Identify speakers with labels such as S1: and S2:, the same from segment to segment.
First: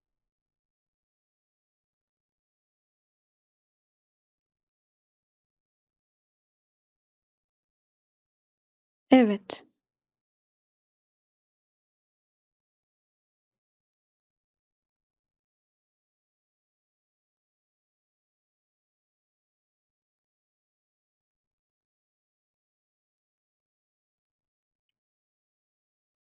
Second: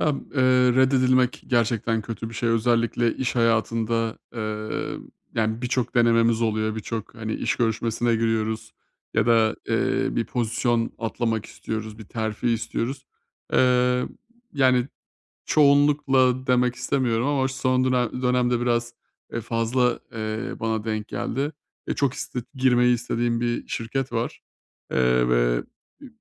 S1: Ya, eee, reddedilmek gerçekten kötü bir şey. Özellikle iş hayatında, yani, birçok denememiz oluyor, birçok, hani, iş görüşmesine giriyoruz ya da,
S2: Evet.
S1: bir pozisyon atlamak istiyoruz, bir terfi istiyoruz. Eee, Yani, çoğunlukla demek istemiyorum ama son dönemde biraz, fazla, bana denk geldi. Çok girmeyi istediğim bir şirket var, ve 3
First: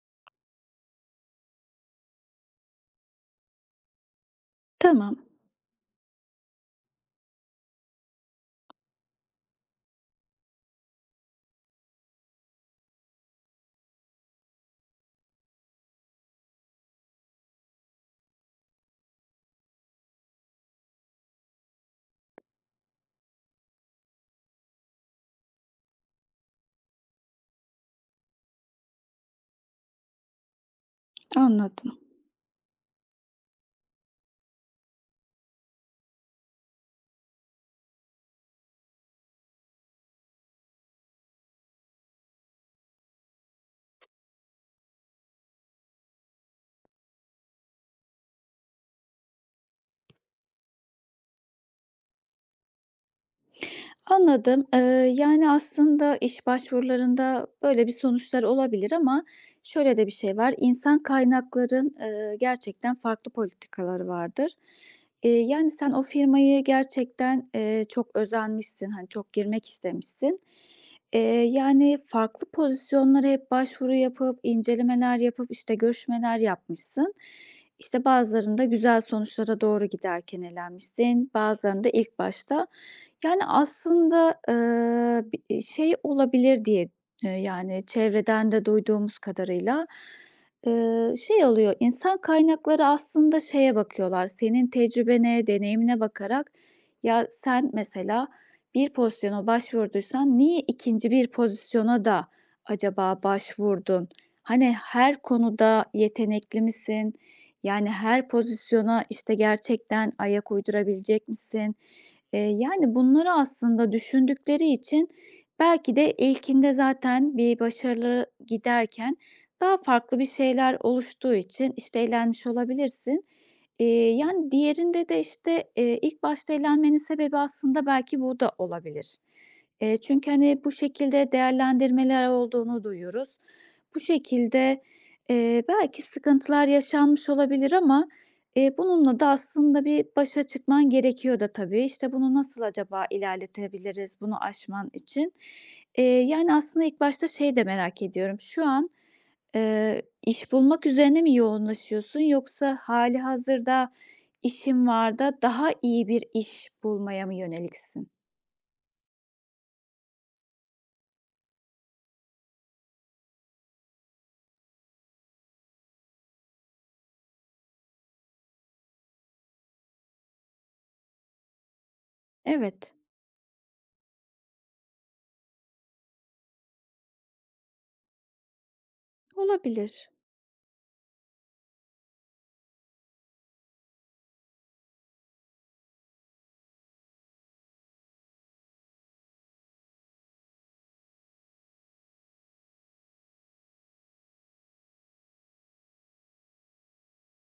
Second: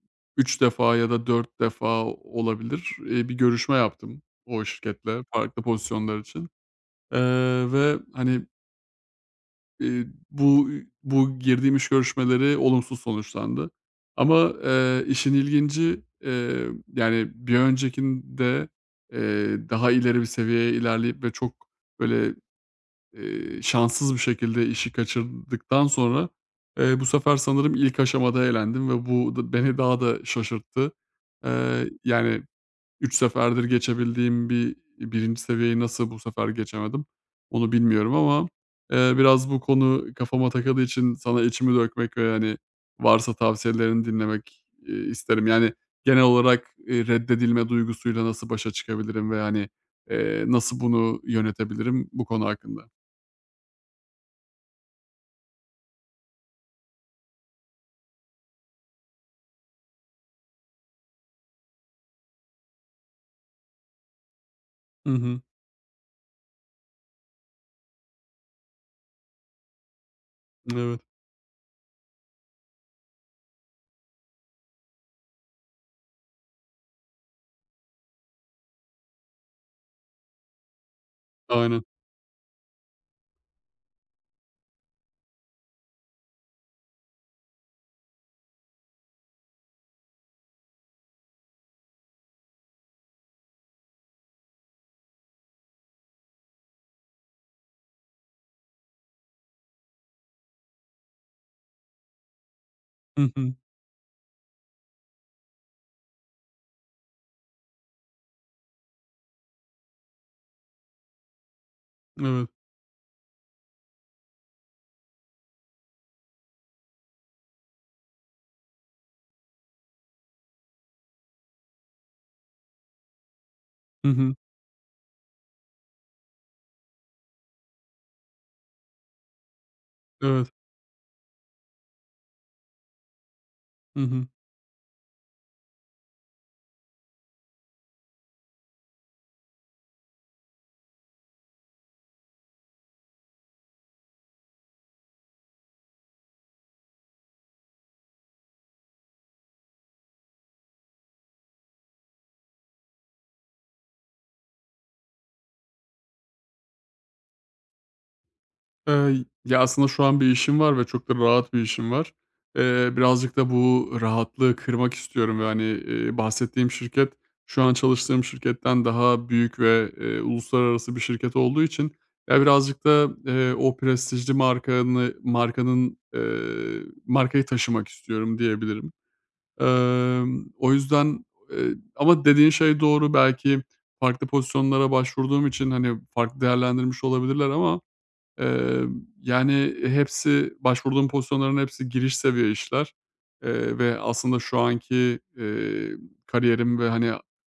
S1: defa ya da 4 defa olabilir, bir görüşme yaptım o
S2: Tamam,
S1: şirketle farklı pozisyonlar için, ve hani, Eee, bu bu girdiğim iş görüşmeleri olumsuz sonuçlandı. Ama, işin ilginci, yani, bir öncekinde, daha ileri bir seviyeye ilerleyip ve çok, böyle, şanssız bir şekilde işi kaçırdıktan sonra, bu sefer sanırım ilk aşamada elendim ve bu da beni daha da şaşırttı.
S2: anladım.
S1: Yani, üç seferdir geçebildiğim bir birinci seviyeyi nasıl bu sefer geçemedim onu bilmiyorum ama, biraz bu konu kafama takıldığı için sana içimi dökmek ve, hani, varsa tavsiyelerini dinlemek, isterim. Yani, genel olarak, reddedilme duygusuyla nasıl başa çıkabilirim ve, hani, nasıl bunu yönetebilirim bu konu hakkında.
S2: Anladım. Yani, aslında iş başvurularında böyle bir sonuçlar olabilir ama şöyle de bir şey var. İnsan kaynakların, gerçekten farklı politikaları vardır.
S1: Hı hı.
S2: Yani, sen o firmayı gerçekten, çok özenmişsin, hani, çok girmek istemişsin.
S1: Evet.
S2: Yani, farklı pozisyonlara hep başvuru yapıp, incelemeler yapıp, işte, görüşmeler yapmışsın. İşte, bazılarında güzel sonuçlara doğru giderken elenmişsin,
S1: Aynen.
S2: bazılarında ilk başta yani, aslında, bi şey olabilir diye, yani, çevreden de duyduğumuz kadarıyla, şey oluyor, İnsan kaynakları aslında şeye bakıyorlar, senin tecrübene, deneyimine bakarak, ya, sen mesela bir pozisyona başvurduysan niye ikinci bir pozisyona da acaba
S1: Hı hı.
S2: başvurdun? Hani, her konuda yetenekli misin? Yani, her pozisyona, işte, gerçekten ayak uydurabilecek misin?
S1: Evet.
S2: Yani, bunları aslında düşündükleri için belki de ilkinde zaten bir başarılı giderken daha farklı bir şeyler oluştuğu için, işte, eğlenmiş olabilirsin.
S1: Hı hı.
S2: Yani, diğerinde de, işte, ilk başta eğlenmenin sebebi aslında belki bu da olabilir. Çünkü,
S1: Evet.
S2: hani, bu şekilde değerlendirmeler olduğunu duyuyoruz. Bu
S1: Hı hı.
S2: şekilde, belki sıkıntılar yaşanmış olabilir ama bununla da aslında bir başa çıkman gerekiyor da tabii. İşte, bunu nasıl acaba ilerletebiliriz bunu aşman için? Yani, aslında ilk başta şey de merak ediyorum. Şu an, iş bulmak üzerine mi yoğunlaşıyorsun yoksa hali hazırda işin var da daha iyi bir iş bulmaya mı yöneliksin?
S1: Ya, aslında şu an bir işim var ve çok da rahat bir işim var. Birazcık da bu rahatlığı kırmak istiyorum ve, hani, bahsettiğim şirket şu an çalıştığım şirketten daha büyük ve, uluslararası bir şirket olduğu için, ya, birazcık
S2: Evet,
S1: da, o prestijli markayı taşımak istiyorum diyebilirim.
S2: olabilir.
S1: O yüzden, ama dediğin şey doğru. Belki farklı pozisyonlara başvurduğum için, hani, farklı değerlendirmiş olabilirler ama Eee, yani, hepsi başvurduğum pozisyonların hepsi giriş seviye işler, ve aslında şu anki, kariyerim ve, hani,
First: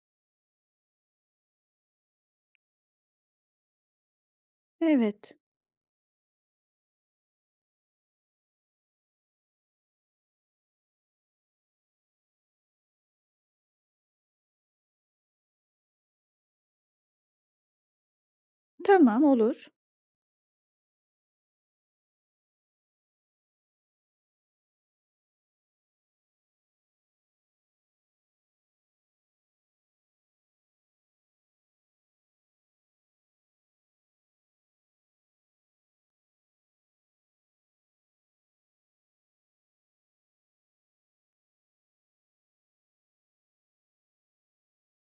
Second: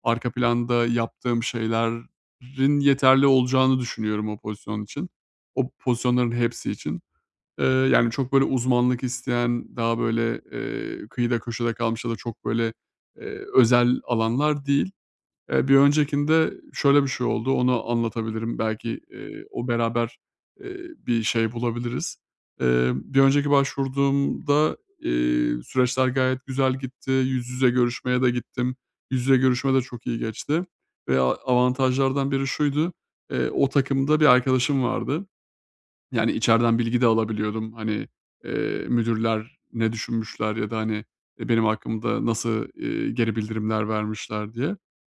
S1: arka planda yaptığım şeylerin yeterli olacağını düşünüyorum o pozisyon için.
S2: Evet.
S1: O pozisyonların hepsi için. Yani, çok böyle uzmanlık isteyen, daha böyle, kıyıda köşede kalmış ya da çok böyle, özel alanlar değil. Bir öncekinde şöyle bir şey oldu, onu anlatabilirim. Belki,
S2: Tamam, olur.
S1: o beraber, eee, bir şey bulabiliriz. Bir önceki başvurduğumda, süreçler gayet güzel gitti. Yüz yüze görüşmeye de gittim. Yüz yüze görüşme de çok iyi geçti ve avantajlardan biri şuydu, o takımda bir arkadaşım vardı. Yani, içeriden bilgi de alabiliyordum. Hani, müdürler ne düşünmüşler ya da, hani, benim hakkımda nasıl, geri bildirimler vermişler diye.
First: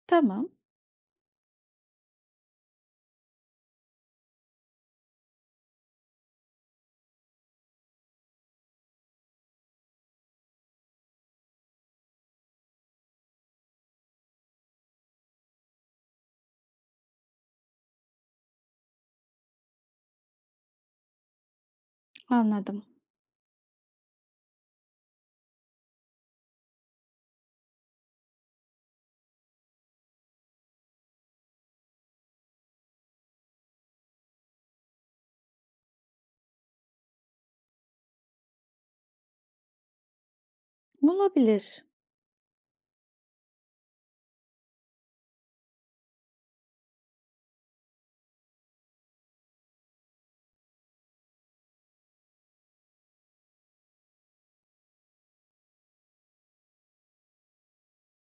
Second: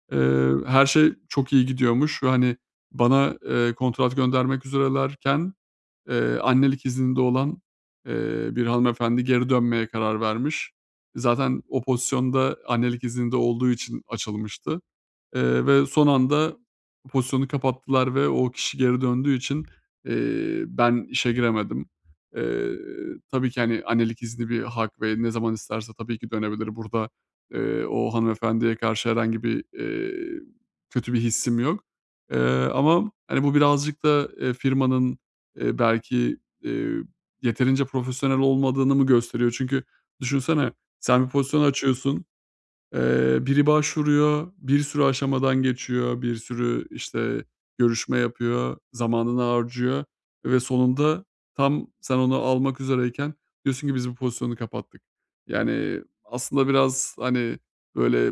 S2: Tamam,
S1: Her şey çok iyi gidiyormuş ve, hani, bana, kontrat göndermek üzerelerken, annelik izninde olan, bir hanımefendi geri dönmeye karar vermiş. Zaten o pozisyonda annelik izninde olduğu için açılmıştı. Ve son anda pozisyonu kapattılar ve o kişi geri döndüğü için, ben işe giremedim. Eee,
S2: anladım.
S1: tabii ki, hani, annelik izni bir hak ve ne zaman isterse tabii ki dönebilir. Burada, o hanımefendiye karşı herhangi bir, kötü bir hissim yok. Eee, Ama, hani, bu birazcık da, firmanın, belki, eee, yeterince profesyonel olmadığını mı gösteriyor? Çünkü düşünsene, sen bir pozisyon
S2: Olabilir.
S1: açıyorsun. Biri başvuruyor, bir sürü aşamadan geçiyor, bir sürü, işte, görüşme yapıyor, zamanını harcıyor ve sonunda tam sen onu almak üzereyken diyorsun ki, "Biz bu pozisyonu kapattık." Yani, aslında biraz, hani, böyle,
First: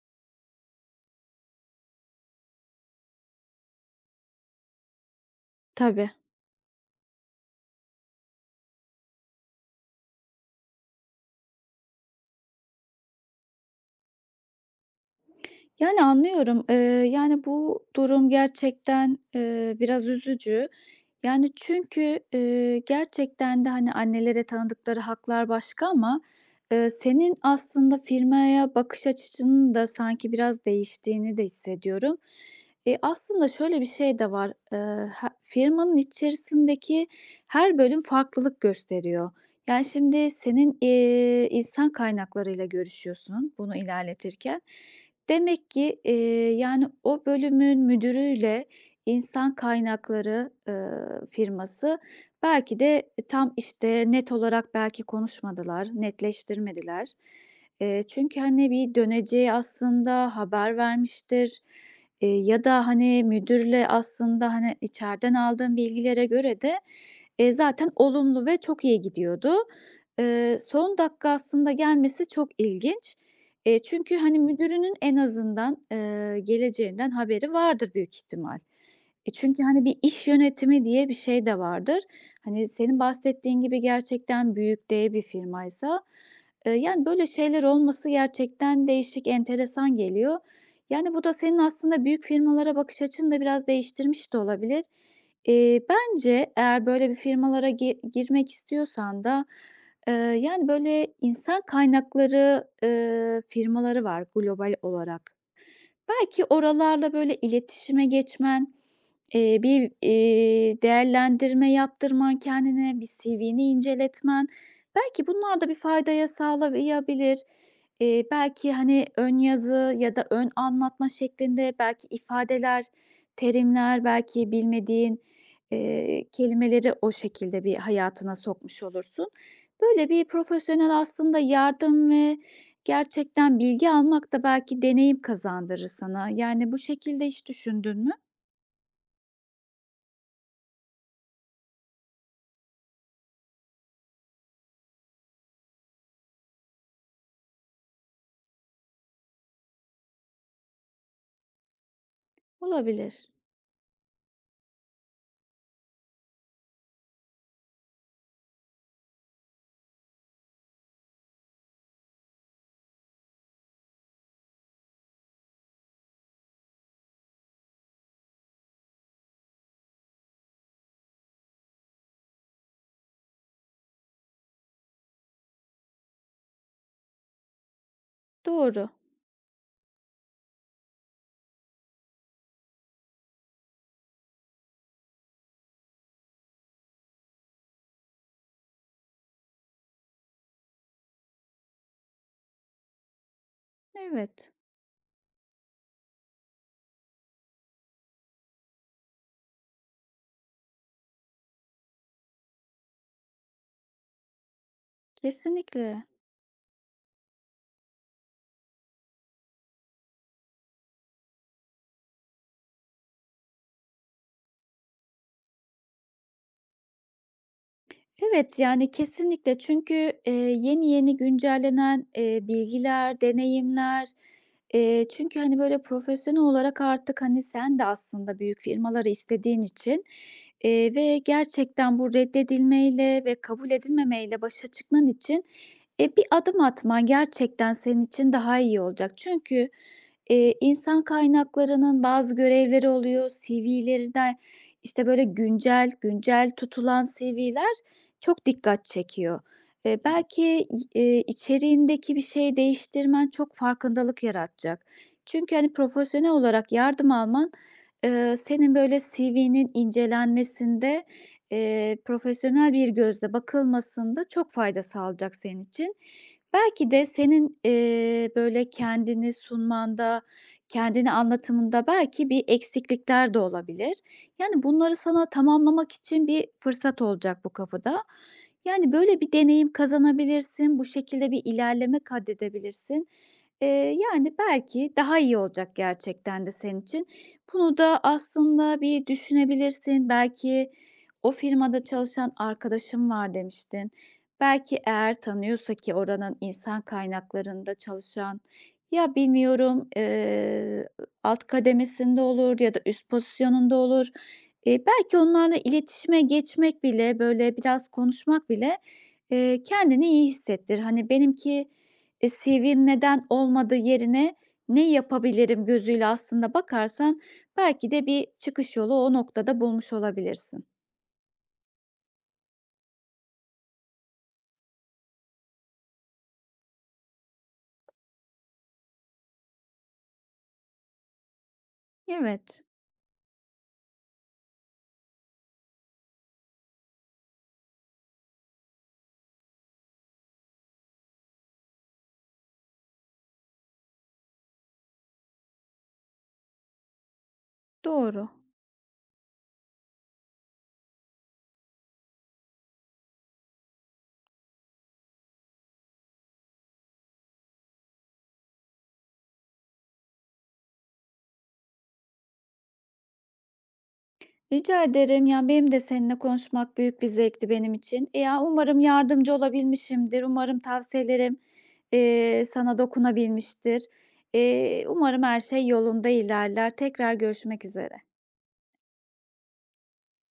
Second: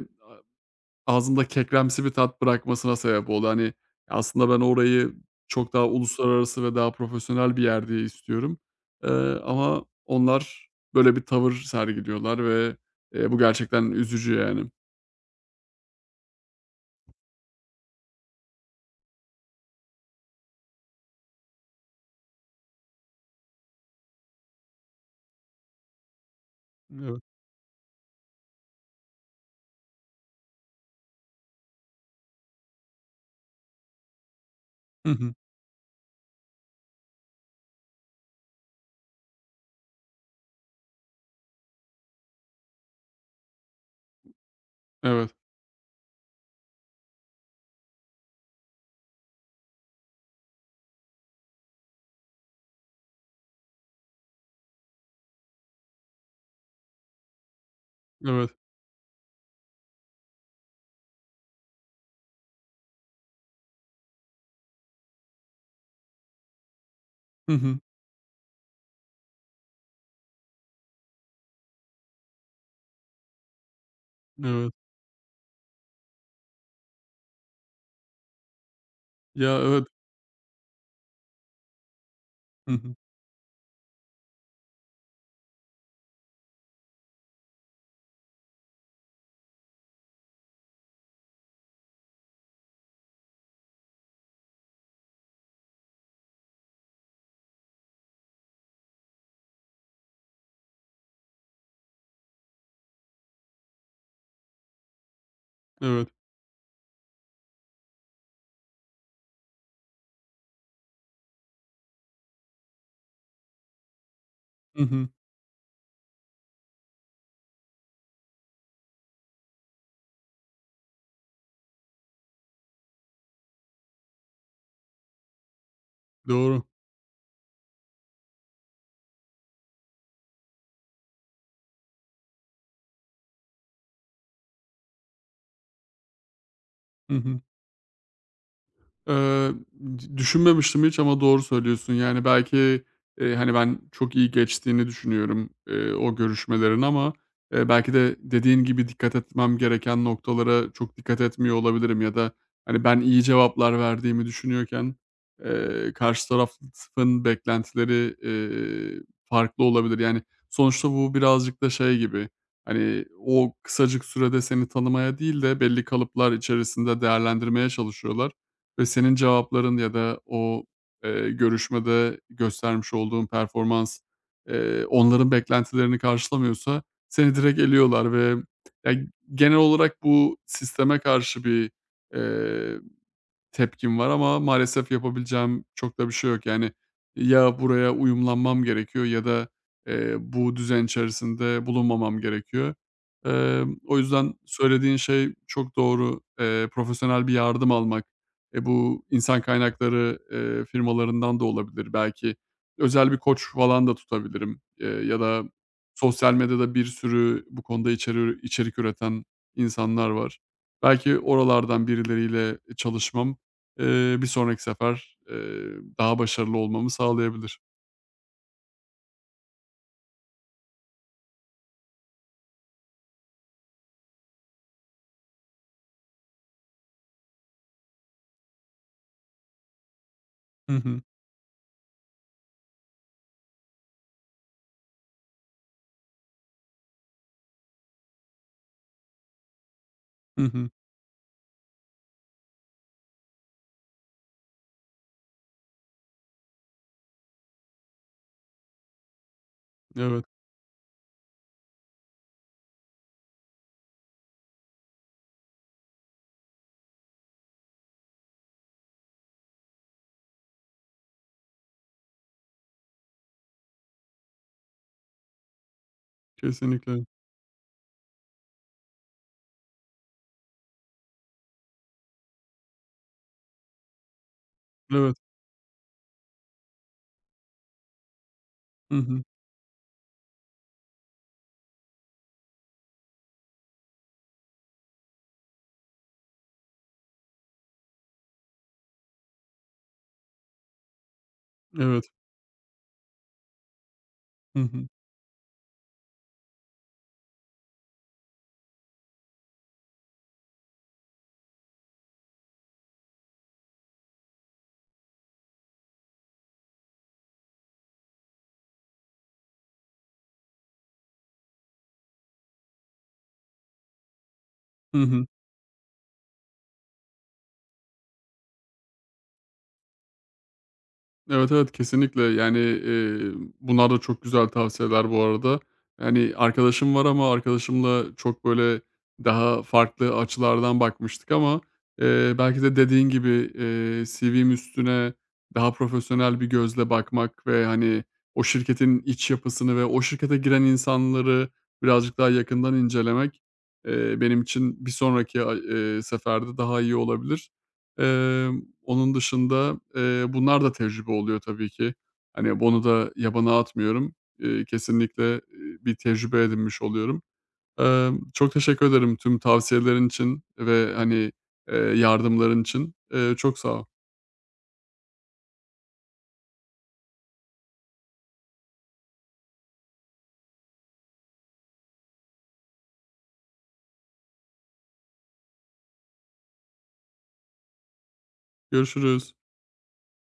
S1: ağzımda kekremsi bir tat bırakmasına sebep oldu. Hani, aslında ben orayı çok daha
S2: Tabii.
S1: uluslararası ve daha profesyonel bir yer diye istiyorum, eee, ama onlar böyle bir tavır sergiliyorlar ve, bu gerçekten üzücü yani.
S2: Yani, anlıyorum. Yani, bu durum gerçekten, biraz üzücü. Yani, çünkü, gerçekten de, hani, annelere tanıdıkları haklar başka ama,
S1: Evet.
S2: senin aslında firmaya bakış açının da sanki biraz değiştiğini de hissediyorum. Aslında şöyle bir şey de var.
S1: Hı
S2: Ha,
S1: hı.
S2: firmanın içerisindeki her bölüm farklılık gösteriyor. Yani, şimdi senin, insan kaynaklarıyla görüşüyorsun bunu ilerletirken.
S1: Evet,
S2: Demek ki, yani, o bölümün müdürüyle insan kaynakları, firması belki de tam, işte, net olarak belki konuşmadılar, netleştirmediler. Çünkü,
S1: evet.
S2: hani, bir döneceği aslında haber vermiştir, ya da, hani, müdürle aslında, hani, içeriden aldığım bilgilere göre de,
S1: Hı hı.
S2: zaten olumlu ve çok iyi gidiyordu. Son dakika aslında gelmesi çok ilginç. Çünkü, hani,
S1: Evet.
S2: müdürünün en azından, geleceğinden haberi vardır büyük ihtimal.
S1: Ya,
S2: Çünkü, hani,
S1: evet.
S2: bir iş yönetimi diye bir şey de vardır. Hani,
S1: Hı hı.
S2: senin bahsettiğin gibi gerçekten büyük dev bir firmaysa, yani, böyle şeyler olması gerçekten değişik, enteresan geliyor. Yani, bu da senin aslında büyük firmalara bakış açını da biraz değiştirmiş de olabilir. Bence eğer böyle bir firmalara girmek istiyorsan da yani, böyle, insan kaynakları, firmaları var global olarak.
S1: Evet.
S2: Belki oralarla, böyle, iletişime geçmen, bir, değerlendirme yaptırman kendine, bir CV'ni inceletmen,
S1: Hı hı.
S2: belki bunlar da bir faydaya sağlayabilir. Belki, hani, ön yazı ya da ön anlatma şeklinde belki ifadeler, terimler, belki bilmediğin,
S1: Doğru.
S2: kelimeleri o şekilde bir hayatına sokmuş olursun. Böyle bir profesyonel aslında yardım ve gerçekten bilgi almak da belki deneyim kazandırır sana. Yani bu
S1: Hı
S2: şekilde
S1: hı.
S2: hiç düşündün mü?
S1: Eee, Düşünmemiştim hiç ama doğru söylüyorsun. Yani, belki, hani, ben çok iyi geçtiğini düşünüyorum, o görüşmelerin ama, belki de dediğin gibi dikkat etmem gereken noktalara çok dikkat etmiyor olabilirim ya da, hani, ben iyi
S2: Olabilir.
S1: cevaplar verdiğimi düşünüyorken, karşı tarafın beklentileri, farklı olabilir. Yani, sonuçta bu birazcık da şey gibi, hani, o kısacık sürede seni tanımaya değil de belli kalıplar içerisinde değerlendirmeye çalışıyorlar. Ve senin cevapların ya da o, görüşmede göstermiş olduğun performans, onların beklentilerini karşılamıyorsa seni direkt eliyorlar.
S2: Doğru.
S1: Ya, genel olarak bu sisteme karşı bir tepkim var ama maalesef yapabileceğim çok da bir şey yok. Yani, ya buraya uyumlanmam gerekiyor ya da, bu düzen içerisinde bulunmamam gerekiyor. O yüzden
S2: Evet.
S1: söylediğin şey çok doğru. Profesyonel bir yardım almak, bu insan kaynakları, firmalarından da olabilir belki. Özel bir koç falan da tutabilirim, ya da
S2: Kesinlikle.
S1: sosyal medyada bir sürü bu konuda içerik üreten insanlar var. Belki oralardan birileriyle çalışmam, bir sonraki sefer, daha başarılı olmamı sağlayabilir.
S2: Evet, yani kesinlikle çünkü, yeni yeni güncellenen, bilgiler, deneyimler, çünkü, hani, böyle, profesyonel olarak artık, hani, sen de aslında büyük firmaları istediğin için,
S1: Hı hı.
S2: ve gerçekten bu reddedilmeyle ve kabul edilmemeyle başa çıkman için, bir adım atman gerçekten senin için daha iyi olacak. Çünkü,
S1: Hı hı.
S2: insan kaynaklarının bazı görevleri oluyor, CV'leri de, işte, böyle, güncel tutulan CV'ler çok dikkat çekiyor.
S1: Evet,
S2: Belki, içeriğindeki bir şeyi değiştirmen çok farkındalık yaratacak. Çünkü, hani, profesyonel olarak yardım alman, senin böyle CV'nin incelenmesinde, profesyonel bir gözle bakılmasında çok fayda sağlayacak senin için. Belki de
S1: kesinlikle.
S2: senin, böyle kendini sunmanda, kendini anlatımında belki bir eksiklikler de olabilir. Yani, bunları
S1: Evet.
S2: sana tamamlamak için bir fırsat olacak bu kapıda. Yani,
S1: Hı
S2: böyle
S1: hı.
S2: bir deneyim kazanabilirsin, bu şekilde bir ilerleme kaydedebilirsin. Eee, Yani, belki daha iyi olacak gerçekten de senin için. Bunu da aslında bir düşünebilirsin. Belki o firmada
S1: Evet.
S2: çalışan arkadaşın var demiştin.
S1: Hı
S2: Belki
S1: hı.
S2: eğer tanıyorsa ki oranın insan kaynaklarında çalışan, ya, bilmiyorum, alt kademesinde olur ya da üst pozisyonunda olur. Belki onlarla iletişime geçmek bile, böyle, biraz konuşmak bile, kendini iyi hissettir. Hani, benimki, CV'm neden olmadı yerine ne
S1: Hı hı.
S2: yapabilirim gözüyle aslında bakarsan belki de bir çıkış yolu o noktada bulmuş olabilirsin.
S1: Evet, evet, kesinlikle. Yani, bunlar da çok güzel tavsiyeler bu arada. Yani, arkadaşım var ama arkadaşımla çok, böyle, daha farklı açılardan bakmıştık ama,
S2: Evet,
S1: belki de dediğin gibi, CV'm üstüne daha profesyonel bir gözle bakmak ve, hani, o şirketin iç yapısını ve o şirkete giren insanları birazcık daha yakından incelemek, benim için bir sonraki ay seferde daha iyi olabilir.
S2: doğru.
S1: Onun dışında, bunlar da tecrübe oluyor tabii ki. Hani, bunu da yabana atmıyorum. Kesinlikle, bir tecrübe edinmiş oluyorum. Çok teşekkür ederim tüm tavsiyelerin için ve, hani, yardımların için. Çok sağ ol.
S2: Rica ederim. Yani, benim de seninle konuşmak büyük bir zevkti benim için. Ya, umarım yardımcı olabilmişimdir. Umarım tavsiyelerim, sana dokunabilmiştir. Umarım her şey yolunda ilerler. Tekrar görüşmek üzere.
S1: Görüşürüz.